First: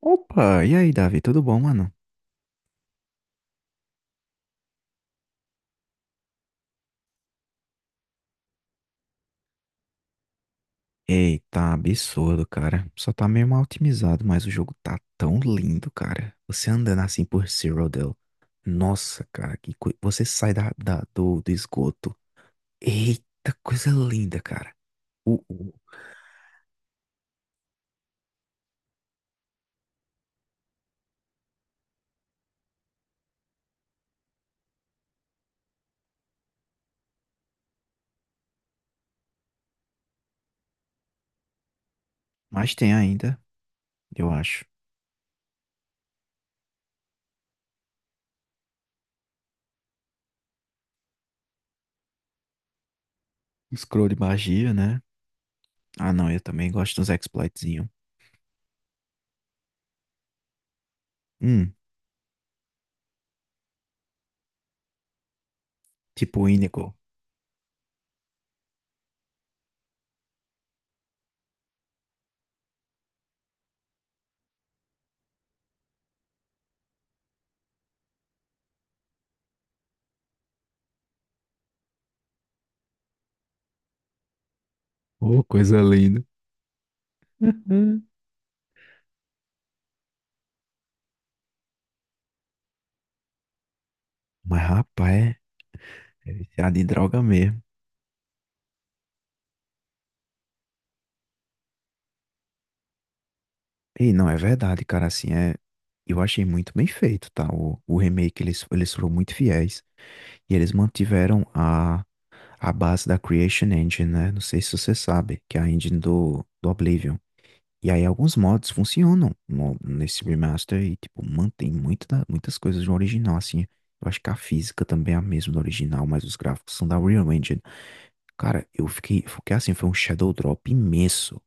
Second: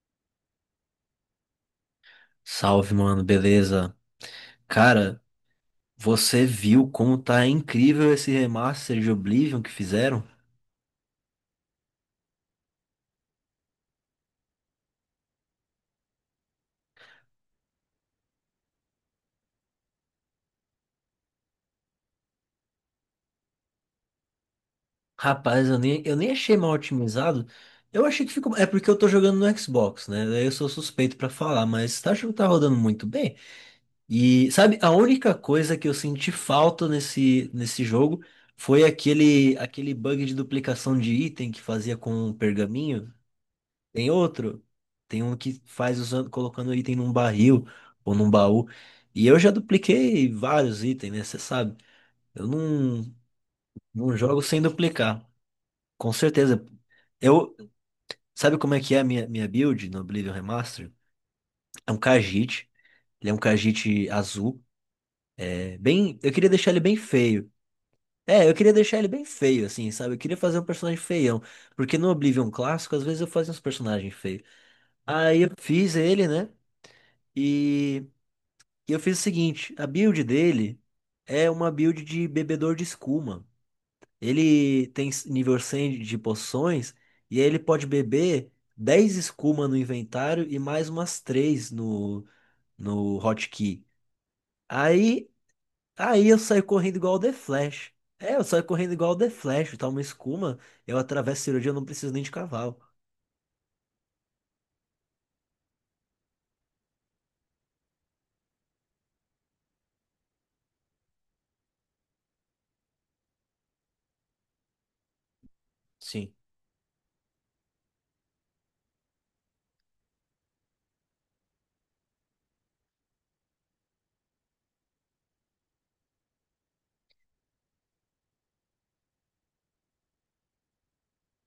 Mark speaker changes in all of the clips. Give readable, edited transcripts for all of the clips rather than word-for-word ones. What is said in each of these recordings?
Speaker 1: Opa, e aí, Davi? Tudo bom, mano?
Speaker 2: Salve, mano, beleza? Cara, você viu como tá incrível esse remaster de Oblivion que fizeram?
Speaker 1: Eita, absurdo, cara. Só tá meio mal otimizado, mas o jogo tá tão lindo, cara. Você andando assim por Cyrodiil. Nossa, cara, você sai do esgoto. Eita, coisa linda, cara. O,
Speaker 2: Rapaz,
Speaker 1: o-
Speaker 2: eu nem achei mal otimizado. Eu achei que ficou. É porque eu tô jogando no Xbox, né? Daí eu sou suspeito pra falar, mas tá, acho que tá rodando muito bem. E sabe, a única coisa que eu senti falta nesse jogo foi aquele bug de duplicação de item que fazia com o
Speaker 1: Mas tem
Speaker 2: pergaminho.
Speaker 1: ainda,
Speaker 2: Tem
Speaker 1: eu
Speaker 2: outro.
Speaker 1: acho.
Speaker 2: Tem um que faz usando, colocando item num barril ou num baú. E eu já dupliquei vários itens, né? Você sabe. Eu não,
Speaker 1: Scroll de
Speaker 2: não jogo sem
Speaker 1: magia, né?
Speaker 2: duplicar. Com
Speaker 1: Ah, não, eu
Speaker 2: certeza.
Speaker 1: também gosto dos
Speaker 2: Eu,
Speaker 1: exploitzinho.
Speaker 2: sabe como é que é a minha build no Oblivion Remaster?
Speaker 1: Hum,
Speaker 2: É um Khajiit. Ele é um Khajiit azul. É bem, eu
Speaker 1: tipo o
Speaker 2: queria deixar ele
Speaker 1: Inigo.
Speaker 2: bem feio. É, eu queria deixar ele bem feio, assim, sabe? Eu queria fazer um personagem feião. Porque no Oblivion clássico, às vezes eu fazia uns personagens feios. Aí eu fiz ele, né? E E eu fiz o seguinte, a build dele é uma build de bebedor de escuma. Ele tem
Speaker 1: Oh,
Speaker 2: nível
Speaker 1: coisa
Speaker 2: 100 de
Speaker 1: linda.
Speaker 2: poções e aí ele pode beber 10 escuma no inventário e mais umas 3 no hotkey.
Speaker 1: Mas,
Speaker 2: Aí,
Speaker 1: rapaz,
Speaker 2: aí
Speaker 1: é
Speaker 2: eu saio
Speaker 1: viciado em
Speaker 2: correndo igual o
Speaker 1: droga
Speaker 2: The
Speaker 1: mesmo.
Speaker 2: Flash. É, eu saio correndo igual o The Flash, tá uma escuma, eu atravesso a cirurgia, eu não preciso nem de cavalo.
Speaker 1: E não, é verdade, cara, assim, é... Eu achei muito bem feito, tá? O remake, eles foram muito fiéis e eles mantiveram a base da Creation Engine, né? Não sei se você sabe, que é a engine
Speaker 2: Sim.
Speaker 1: do Oblivion. E aí alguns mods funcionam nesse remaster e, tipo, mantém muito muitas coisas do original, assim. Eu acho que a física também é a mesma do original, mas os gráficos são da Unreal Engine. Cara, eu fiquei assim, foi um shadow drop imenso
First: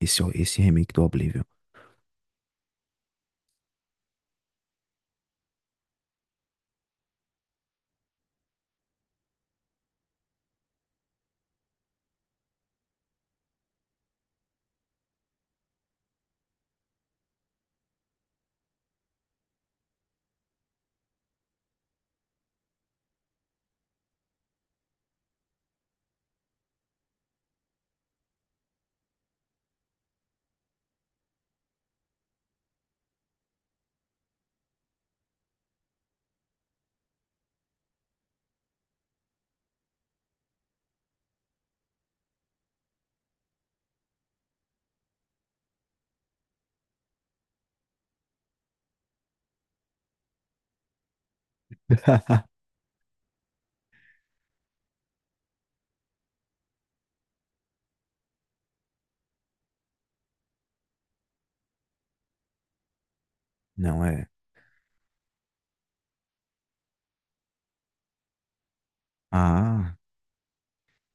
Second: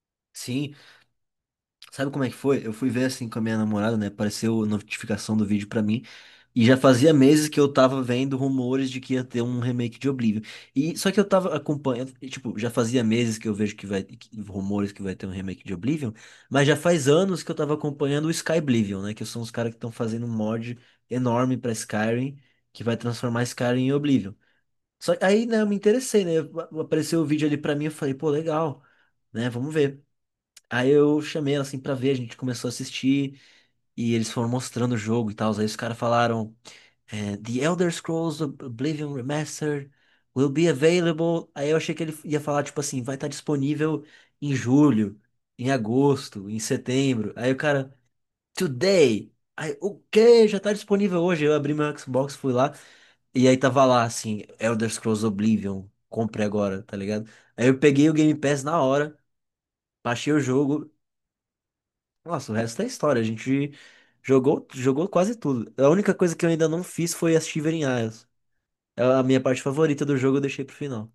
Speaker 1: esse
Speaker 2: Sim,
Speaker 1: remake do Oblivion.
Speaker 2: sabe como é que foi? Eu fui ver assim com a minha namorada, né? Apareceu a notificação do vídeo pra mim. E já fazia meses que eu tava vendo rumores de que ia ter um remake de Oblivion. E só que eu tava acompanhando, e, tipo, já fazia meses que eu vejo rumores que vai ter um remake de Oblivion, mas já faz anos que eu tava acompanhando o Skyblivion, né, que são os caras que estão fazendo um mod enorme pra Skyrim, que vai transformar Skyrim em Oblivion. Só aí, né, eu me interessei, né? Apareceu o vídeo ali pra mim, eu falei, pô, legal, né? Vamos ver. Aí eu chamei ela assim pra ver, a gente começou a assistir e eles foram mostrando o jogo e tal. Aí os caras falaram: é, The Elder Scrolls Oblivion Remastered will be available. Aí eu achei que ele ia falar, tipo assim, vai estar disponível em julho, em agosto, em setembro. Aí o cara, Today! Aí, o quê? Já tá disponível hoje. Eu abri meu Xbox, fui lá e aí tava lá assim: Elder Scrolls Oblivion, compre agora, tá ligado? Aí eu peguei o Game Pass na hora. Baixei o jogo. Nossa, o resto é história. A gente
Speaker 1: Não é...
Speaker 2: jogou, jogou quase tudo. A única coisa que eu ainda não fiz foi as Shivering Isles. É a minha parte
Speaker 1: Ah...
Speaker 2: favorita do jogo, eu deixei pro final.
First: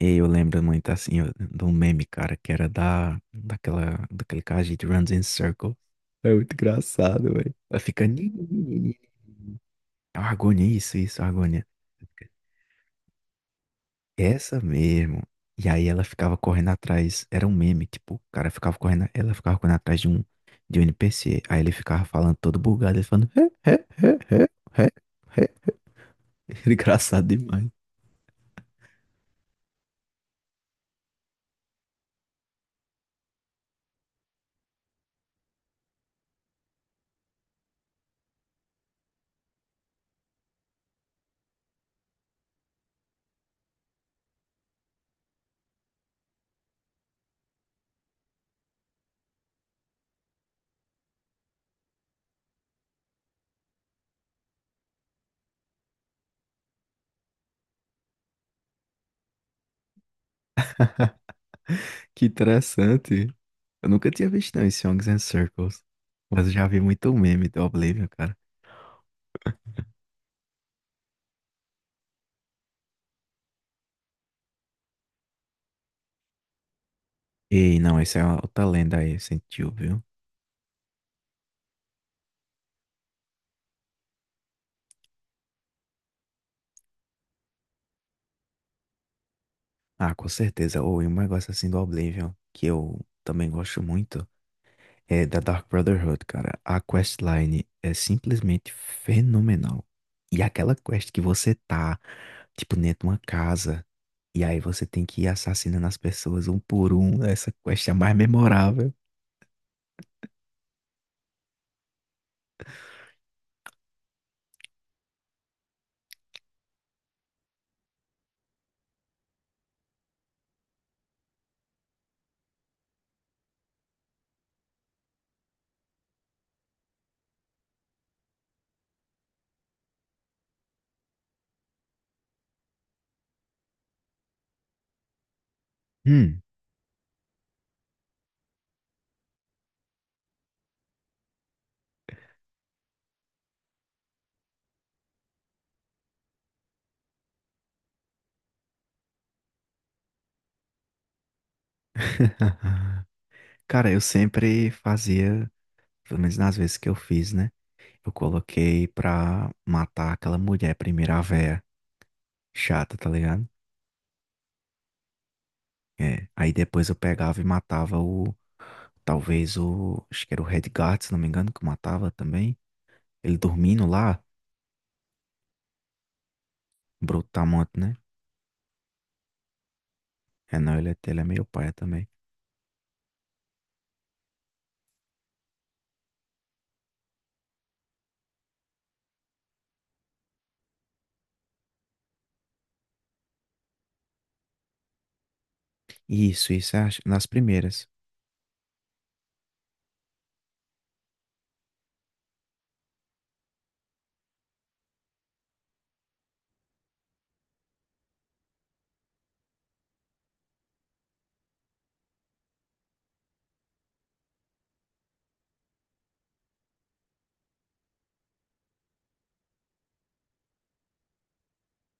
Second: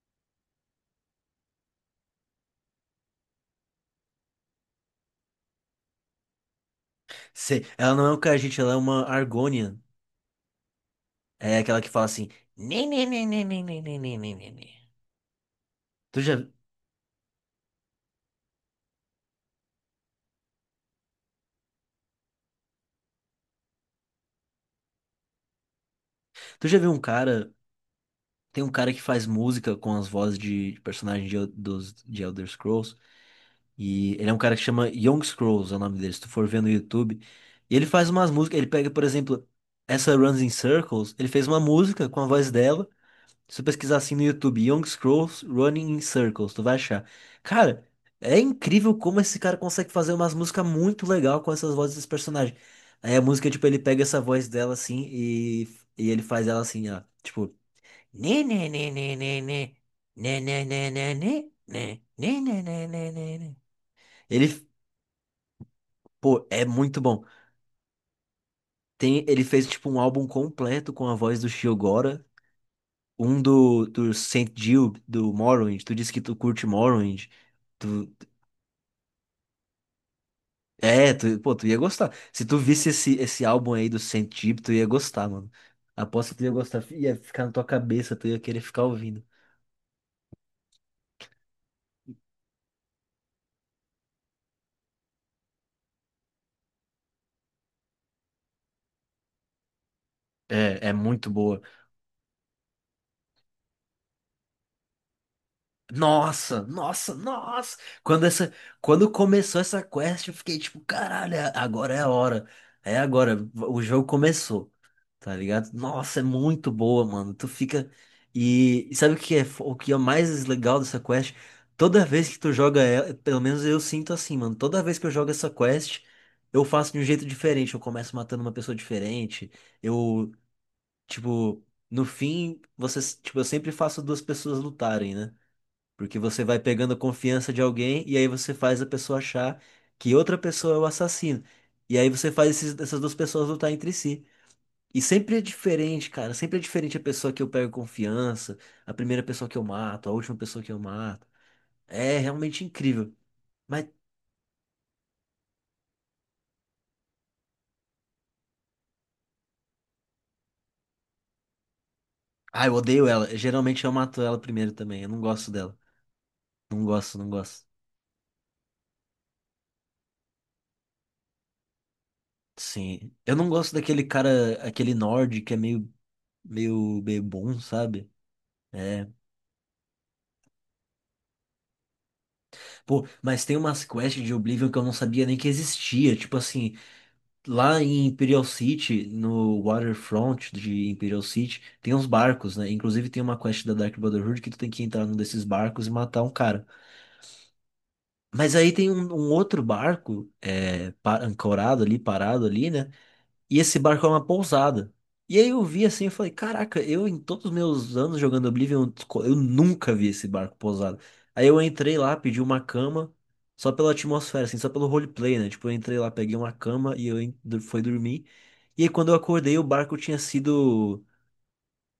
Speaker 1: E eu lembro muito assim ó, de um meme, cara, que era da daquele cara, a gente runs in circle. É muito engraçado, velho. Vai
Speaker 2: Ela não é
Speaker 1: ficando.
Speaker 2: o
Speaker 1: "Nhi, nhi,
Speaker 2: Khajiit, ela é
Speaker 1: nhi, nhi,
Speaker 2: uma
Speaker 1: nhi".
Speaker 2: Argonian.
Speaker 1: Argonia, isso,
Speaker 2: É
Speaker 1: Argonia.
Speaker 2: aquela que fala assim. "Nê, nê, nê, nê, nê, nê, nê, nê, nê, nê,
Speaker 1: Essa
Speaker 2: nê."
Speaker 1: mesmo. E aí ela
Speaker 2: Tu
Speaker 1: ficava
Speaker 2: já,
Speaker 1: correndo atrás. Era um meme, tipo, o cara ficava correndo, ela ficava correndo atrás de um NPC. Aí ele ficava falando todo bugado, ele falando. "Hé, hé, hé, hé, hé, hé".
Speaker 2: tu já viu um
Speaker 1: Engraçado
Speaker 2: cara.
Speaker 1: demais.
Speaker 2: Tem um cara que faz música com as vozes de personagens de Elder Scrolls. E ele é um cara que chama Young Scrolls, é o nome dele, se tu for ver no YouTube. E ele faz umas músicas, ele pega, por exemplo, essa Runs in Circles, ele fez uma música com a voz dela. Se tu pesquisar assim no YouTube, Young Scrolls Running in Circles, tu vai achar. Cara, é incrível como esse cara consegue fazer umas músicas muito legal com essas vozes dos personagens. Aí a música, tipo, ele pega essa voz dela assim e ele faz ela assim, ó, tipo, né, né, né, né, né, né, né, né, né, né, né, né,
Speaker 1: Que
Speaker 2: né, né, né,
Speaker 1: interessante.
Speaker 2: né, né.
Speaker 1: Eu nunca tinha
Speaker 2: Ele
Speaker 1: visto, não, esse Songs and Circles.
Speaker 2: Pô,
Speaker 1: Mas eu
Speaker 2: é
Speaker 1: já vi
Speaker 2: muito
Speaker 1: muito
Speaker 2: bom.
Speaker 1: meme do Oblivion, cara.
Speaker 2: Tem, ele fez tipo um álbum completo com a voz do Shio Gora, um do Saint Jill, do Morrowind. Tu disse que tu curte Morrowind.
Speaker 1: Ei, não,
Speaker 2: Tu,
Speaker 1: isso é uma outra lenda aí, sentiu, viu?
Speaker 2: pô, tu ia gostar. Se tu visse esse álbum aí do Saint Jill, tu ia gostar, mano. Aposto que tu ia gostar, ia ficar na tua cabeça, tu ia querer ficar ouvindo.
Speaker 1: Ah, com certeza. Ou e um negócio assim do Oblivion, que eu também gosto muito, é da Dark Brotherhood, cara. A questline é simplesmente fenomenal. E aquela
Speaker 2: É, é
Speaker 1: quest que
Speaker 2: muito
Speaker 1: você
Speaker 2: boa.
Speaker 1: tá, tipo, dentro de uma casa, e aí você tem que ir assassinando as pessoas um
Speaker 2: Nossa,
Speaker 1: por
Speaker 2: nossa,
Speaker 1: um. Essa
Speaker 2: nossa.
Speaker 1: quest é a mais
Speaker 2: Quando essa,
Speaker 1: memorável.
Speaker 2: quando começou essa quest, eu fiquei tipo, caralho, agora é a hora. É agora, o jogo começou. Tá ligado? Nossa, é muito boa, mano. Tu fica e sabe o que é mais legal dessa quest? Toda vez que tu joga ela, pelo menos eu sinto assim, mano. Toda vez que eu jogo essa quest, eu faço de um jeito diferente. Eu começo matando uma pessoa diferente. Eu, tipo, no fim, tipo, eu sempre faço duas pessoas lutarem, né? Porque
Speaker 1: Hum.
Speaker 2: você vai pegando a confiança de alguém e aí você faz a pessoa achar que outra pessoa é o assassino. E aí você faz essas duas pessoas lutar entre si. E sempre é diferente, cara. Sempre é diferente a pessoa que eu pego confiança, a primeira pessoa que eu mato, a última pessoa que eu mato. É realmente incrível. Mas,
Speaker 1: Cara, eu sempre fazia, pelo menos nas vezes que eu fiz, né? Eu coloquei pra matar aquela mulher primeiro, a véia
Speaker 2: ah, eu
Speaker 1: chata,
Speaker 2: odeio
Speaker 1: tá
Speaker 2: ela.
Speaker 1: ligado?
Speaker 2: Geralmente eu mato ela primeiro também. Eu não gosto dela.
Speaker 1: É. Aí
Speaker 2: Não
Speaker 1: depois eu
Speaker 2: gosto, não
Speaker 1: pegava e
Speaker 2: gosto.
Speaker 1: matava o. Talvez o. Acho que era o Redguard, se não me engano, que eu matava também.
Speaker 2: Sim. Eu
Speaker 1: Ele
Speaker 2: não gosto
Speaker 1: dormindo
Speaker 2: daquele
Speaker 1: lá,
Speaker 2: cara, aquele nord que é meio bebum,
Speaker 1: brutamonte, né?
Speaker 2: sabe? É,
Speaker 1: É, não, ele é meio paia também.
Speaker 2: pô, mas tem umas quests de Oblivion que eu não sabia nem que existia. Tipo assim, lá em Imperial City, no waterfront de Imperial City, tem uns barcos, né? Inclusive tem uma quest da Dark Brotherhood que tu tem que entrar num desses barcos e matar um
Speaker 1: Isso,
Speaker 2: cara.
Speaker 1: isso é nas primeiras.
Speaker 2: Mas aí tem um outro barco, é, ancorado ali, parado ali, né? E esse barco era uma pousada. E aí eu vi assim, eu falei, caraca, eu em todos os meus anos jogando Oblivion, eu nunca vi esse barco pousado. Aí eu entrei lá, pedi uma cama, só pela atmosfera, assim, só pelo roleplay, né? Tipo, eu entrei lá, peguei uma cama e eu fui dormir. E aí quando eu acordei, o barco tinha sido.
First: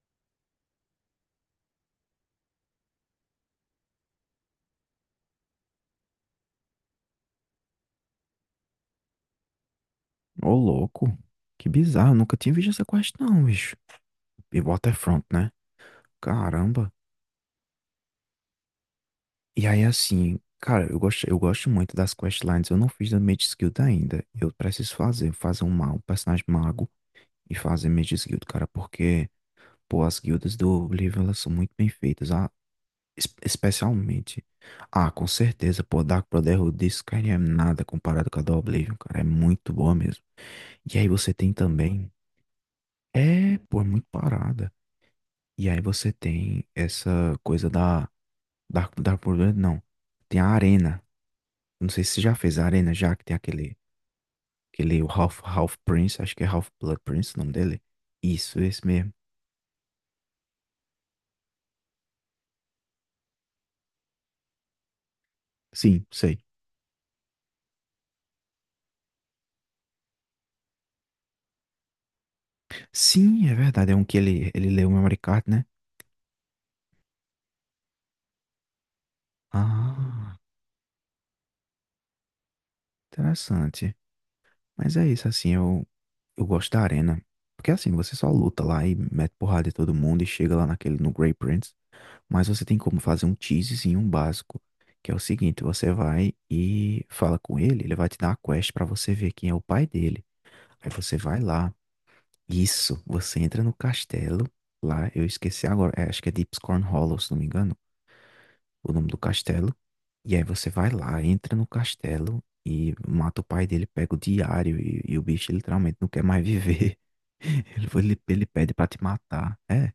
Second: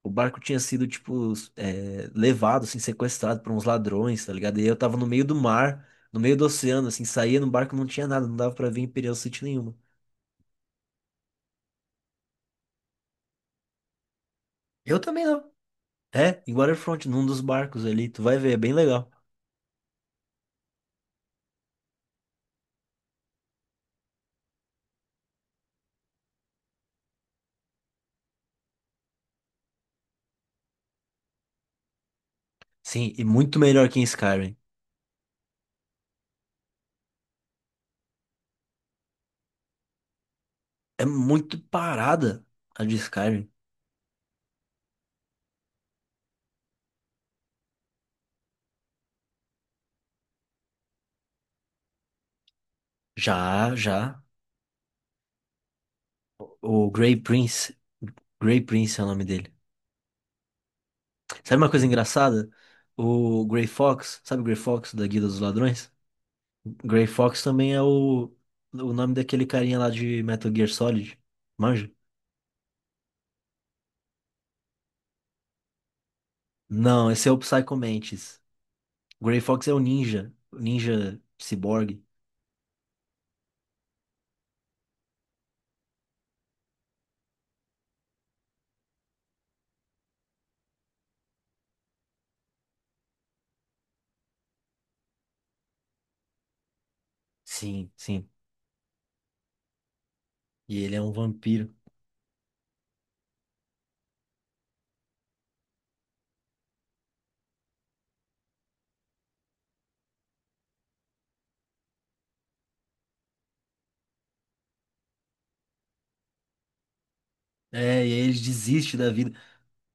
Speaker 2: O barco tinha sido, tipo, é, levado, assim, sequestrado por uns ladrões, tá ligado? E aí eu tava no meio do mar, no meio do oceano, assim, saía no barco, não tinha nada, não dava pra ver Imperial City nenhuma.
Speaker 1: Ô, louco. Que bizarro, eu nunca tinha visto essa quest, não, bicho. E
Speaker 2: Eu
Speaker 1: Waterfront,
Speaker 2: também
Speaker 1: né?
Speaker 2: não. É, em
Speaker 1: Caramba.
Speaker 2: Waterfront, num dos barcos ali, tu vai ver, é bem legal.
Speaker 1: E aí, assim, cara, eu gosto muito das questlines. Eu não fiz da Mage Guild ainda. Eu preciso fazer um, um personagem mago e fazer Mage Guild, cara, porque, pô, as guildas do Oblivion, elas são muito bem feitas. Ah,
Speaker 2: Sim, e muito melhor que em
Speaker 1: especialmente.
Speaker 2: Skyrim.
Speaker 1: Ah, com certeza, pô, Dark Brotherhood de Skyrim é nada comparado com a do Oblivion, cara. É muito boa mesmo. E
Speaker 2: É
Speaker 1: aí você tem
Speaker 2: muito
Speaker 1: também.
Speaker 2: parada a de Skyrim.
Speaker 1: É, pô, é muito parada. E aí você tem essa coisa da. Dark Brotherhood, não. Tem a arena. Não sei se você já fez a Arena, já que tem
Speaker 2: Já,
Speaker 1: aquele,
Speaker 2: já.
Speaker 1: aquele o Half Prince, acho que é
Speaker 2: O
Speaker 1: Half
Speaker 2: o
Speaker 1: Blood
Speaker 2: Grey
Speaker 1: Prince o nome
Speaker 2: Prince,
Speaker 1: dele. Isso,
Speaker 2: Grey
Speaker 1: esse
Speaker 2: Prince é o
Speaker 1: mesmo.
Speaker 2: nome dele. Sabe uma coisa engraçada? O Grey Fox, sabe o Grey Fox da Guilda dos Ladrões?
Speaker 1: Sim, sei.
Speaker 2: Grey Fox também é o nome daquele carinha lá de Metal Gear Solid. Manja?
Speaker 1: Sim, é verdade, é um que ele leu o memory card, né?
Speaker 2: Não, esse é o Psycho Mantis. O Grey Fox é
Speaker 1: Ah,
Speaker 2: o ninja ciborgue.
Speaker 1: interessante. Mas é isso, assim, eu gosto da Arena. Porque assim, você só luta lá e mete porrada em todo mundo e chega lá naquele, no Grey Prince. Mas você tem como fazer um teasezinho, um básico. Que é o seguinte, você vai e fala com ele,
Speaker 2: Sim,
Speaker 1: ele vai te dar
Speaker 2: sim.
Speaker 1: uma quest pra você ver quem é o pai dele.
Speaker 2: E
Speaker 1: Aí
Speaker 2: ele é um
Speaker 1: você vai lá,
Speaker 2: vampiro.
Speaker 1: isso, você entra no castelo, lá, eu esqueci agora, é, acho que é Deepscorn Hollow, se não me engano, o nome do castelo. E aí você vai lá, entra no castelo e mata o pai dele, pega o diário e o bicho literalmente não quer mais viver.
Speaker 2: É, e aí eles
Speaker 1: Ele pede pra
Speaker 2: desistem
Speaker 1: te
Speaker 2: da vida.
Speaker 1: matar. É,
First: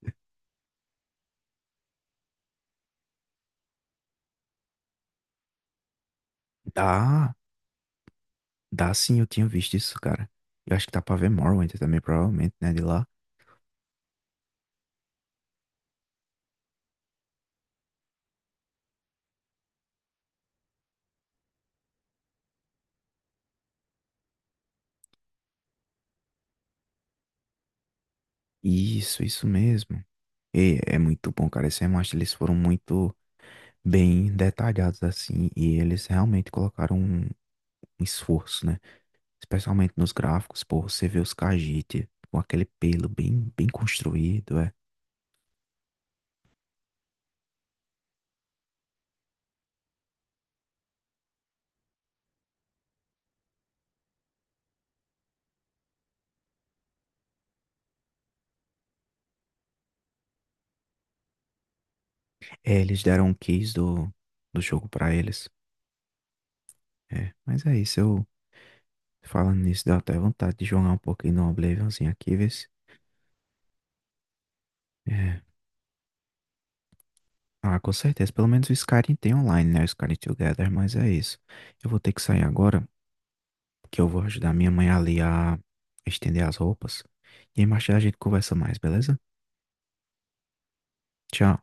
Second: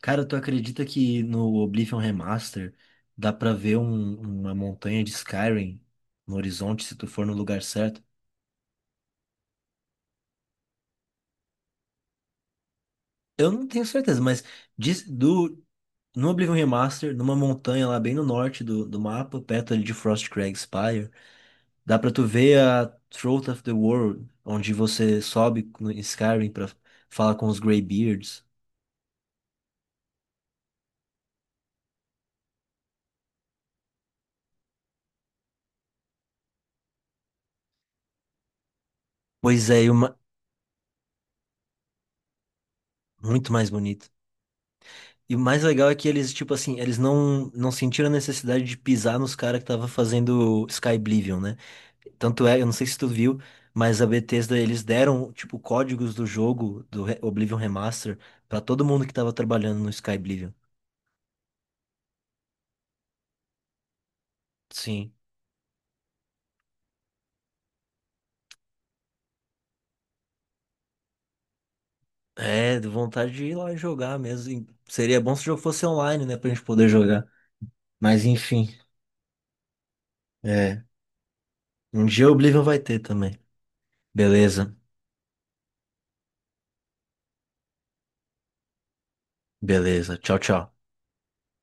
Speaker 2: Cara, tu acredita que no Oblivion Remaster dá pra ver uma montanha de Skyrim no horizonte se tu for no
Speaker 1: dá,
Speaker 2: lugar certo?
Speaker 1: dá sim, eu tinha visto isso, cara. Eu acho que dá pra ver Morrowind também, provavelmente, né, de lá.
Speaker 2: Eu não tenho certeza, mas diz- do, no Oblivion Remaster, numa montanha lá bem no norte do mapa, perto ali de Frostcrag Spire, dá pra tu ver a Throat of the World, onde você sobe no em Skyrim pra falar com os Greybeards.
Speaker 1: Isso mesmo. E é muito bom, cara, esse remaster, eles foram muito bem detalhados assim, e eles realmente colocaram um um esforço, né?
Speaker 2: Pois é,
Speaker 1: Especialmente nos gráficos, pô, você vê os Khajiit com aquele pelo bem,
Speaker 2: muito
Speaker 1: bem
Speaker 2: mais bonito.
Speaker 1: construído, é.
Speaker 2: E o mais legal é que eles, tipo assim, eles não sentiram a necessidade de pisar nos caras que tava fazendo Sky Oblivion, né? Tanto é, eu não sei se tu viu, mas a Bethesda, eles deram, tipo, códigos do jogo, Oblivion Remaster, pra todo mundo que tava trabalhando no Sky Oblivion.
Speaker 1: É, eles deram um keys do jogo
Speaker 2: Sim.
Speaker 1: pra eles. É, mas é isso, eu falando nisso, deu até vontade de jogar um pouquinho no Oblivionzinho aqui, vê se-
Speaker 2: É, deu vontade de ir lá e jogar mesmo. Seria bom
Speaker 1: É.
Speaker 2: se o jogo fosse online, né, pra gente poder jogar.
Speaker 1: Ah, com
Speaker 2: Mas
Speaker 1: certeza, pelo menos
Speaker 2: enfim,
Speaker 1: o Skyrim tem online, né? O Skyrim Together,
Speaker 2: é.
Speaker 1: mas é isso. Eu vou
Speaker 2: Um
Speaker 1: ter que
Speaker 2: dia o
Speaker 1: sair
Speaker 2: Oblivion vai
Speaker 1: agora,
Speaker 2: ter também.
Speaker 1: que eu vou ajudar minha
Speaker 2: Beleza,
Speaker 1: mãe ali a estender as roupas. E aí mais tarde a gente conversa mais, beleza?
Speaker 2: beleza. Tchau, tchau.
Speaker 1: Tchau.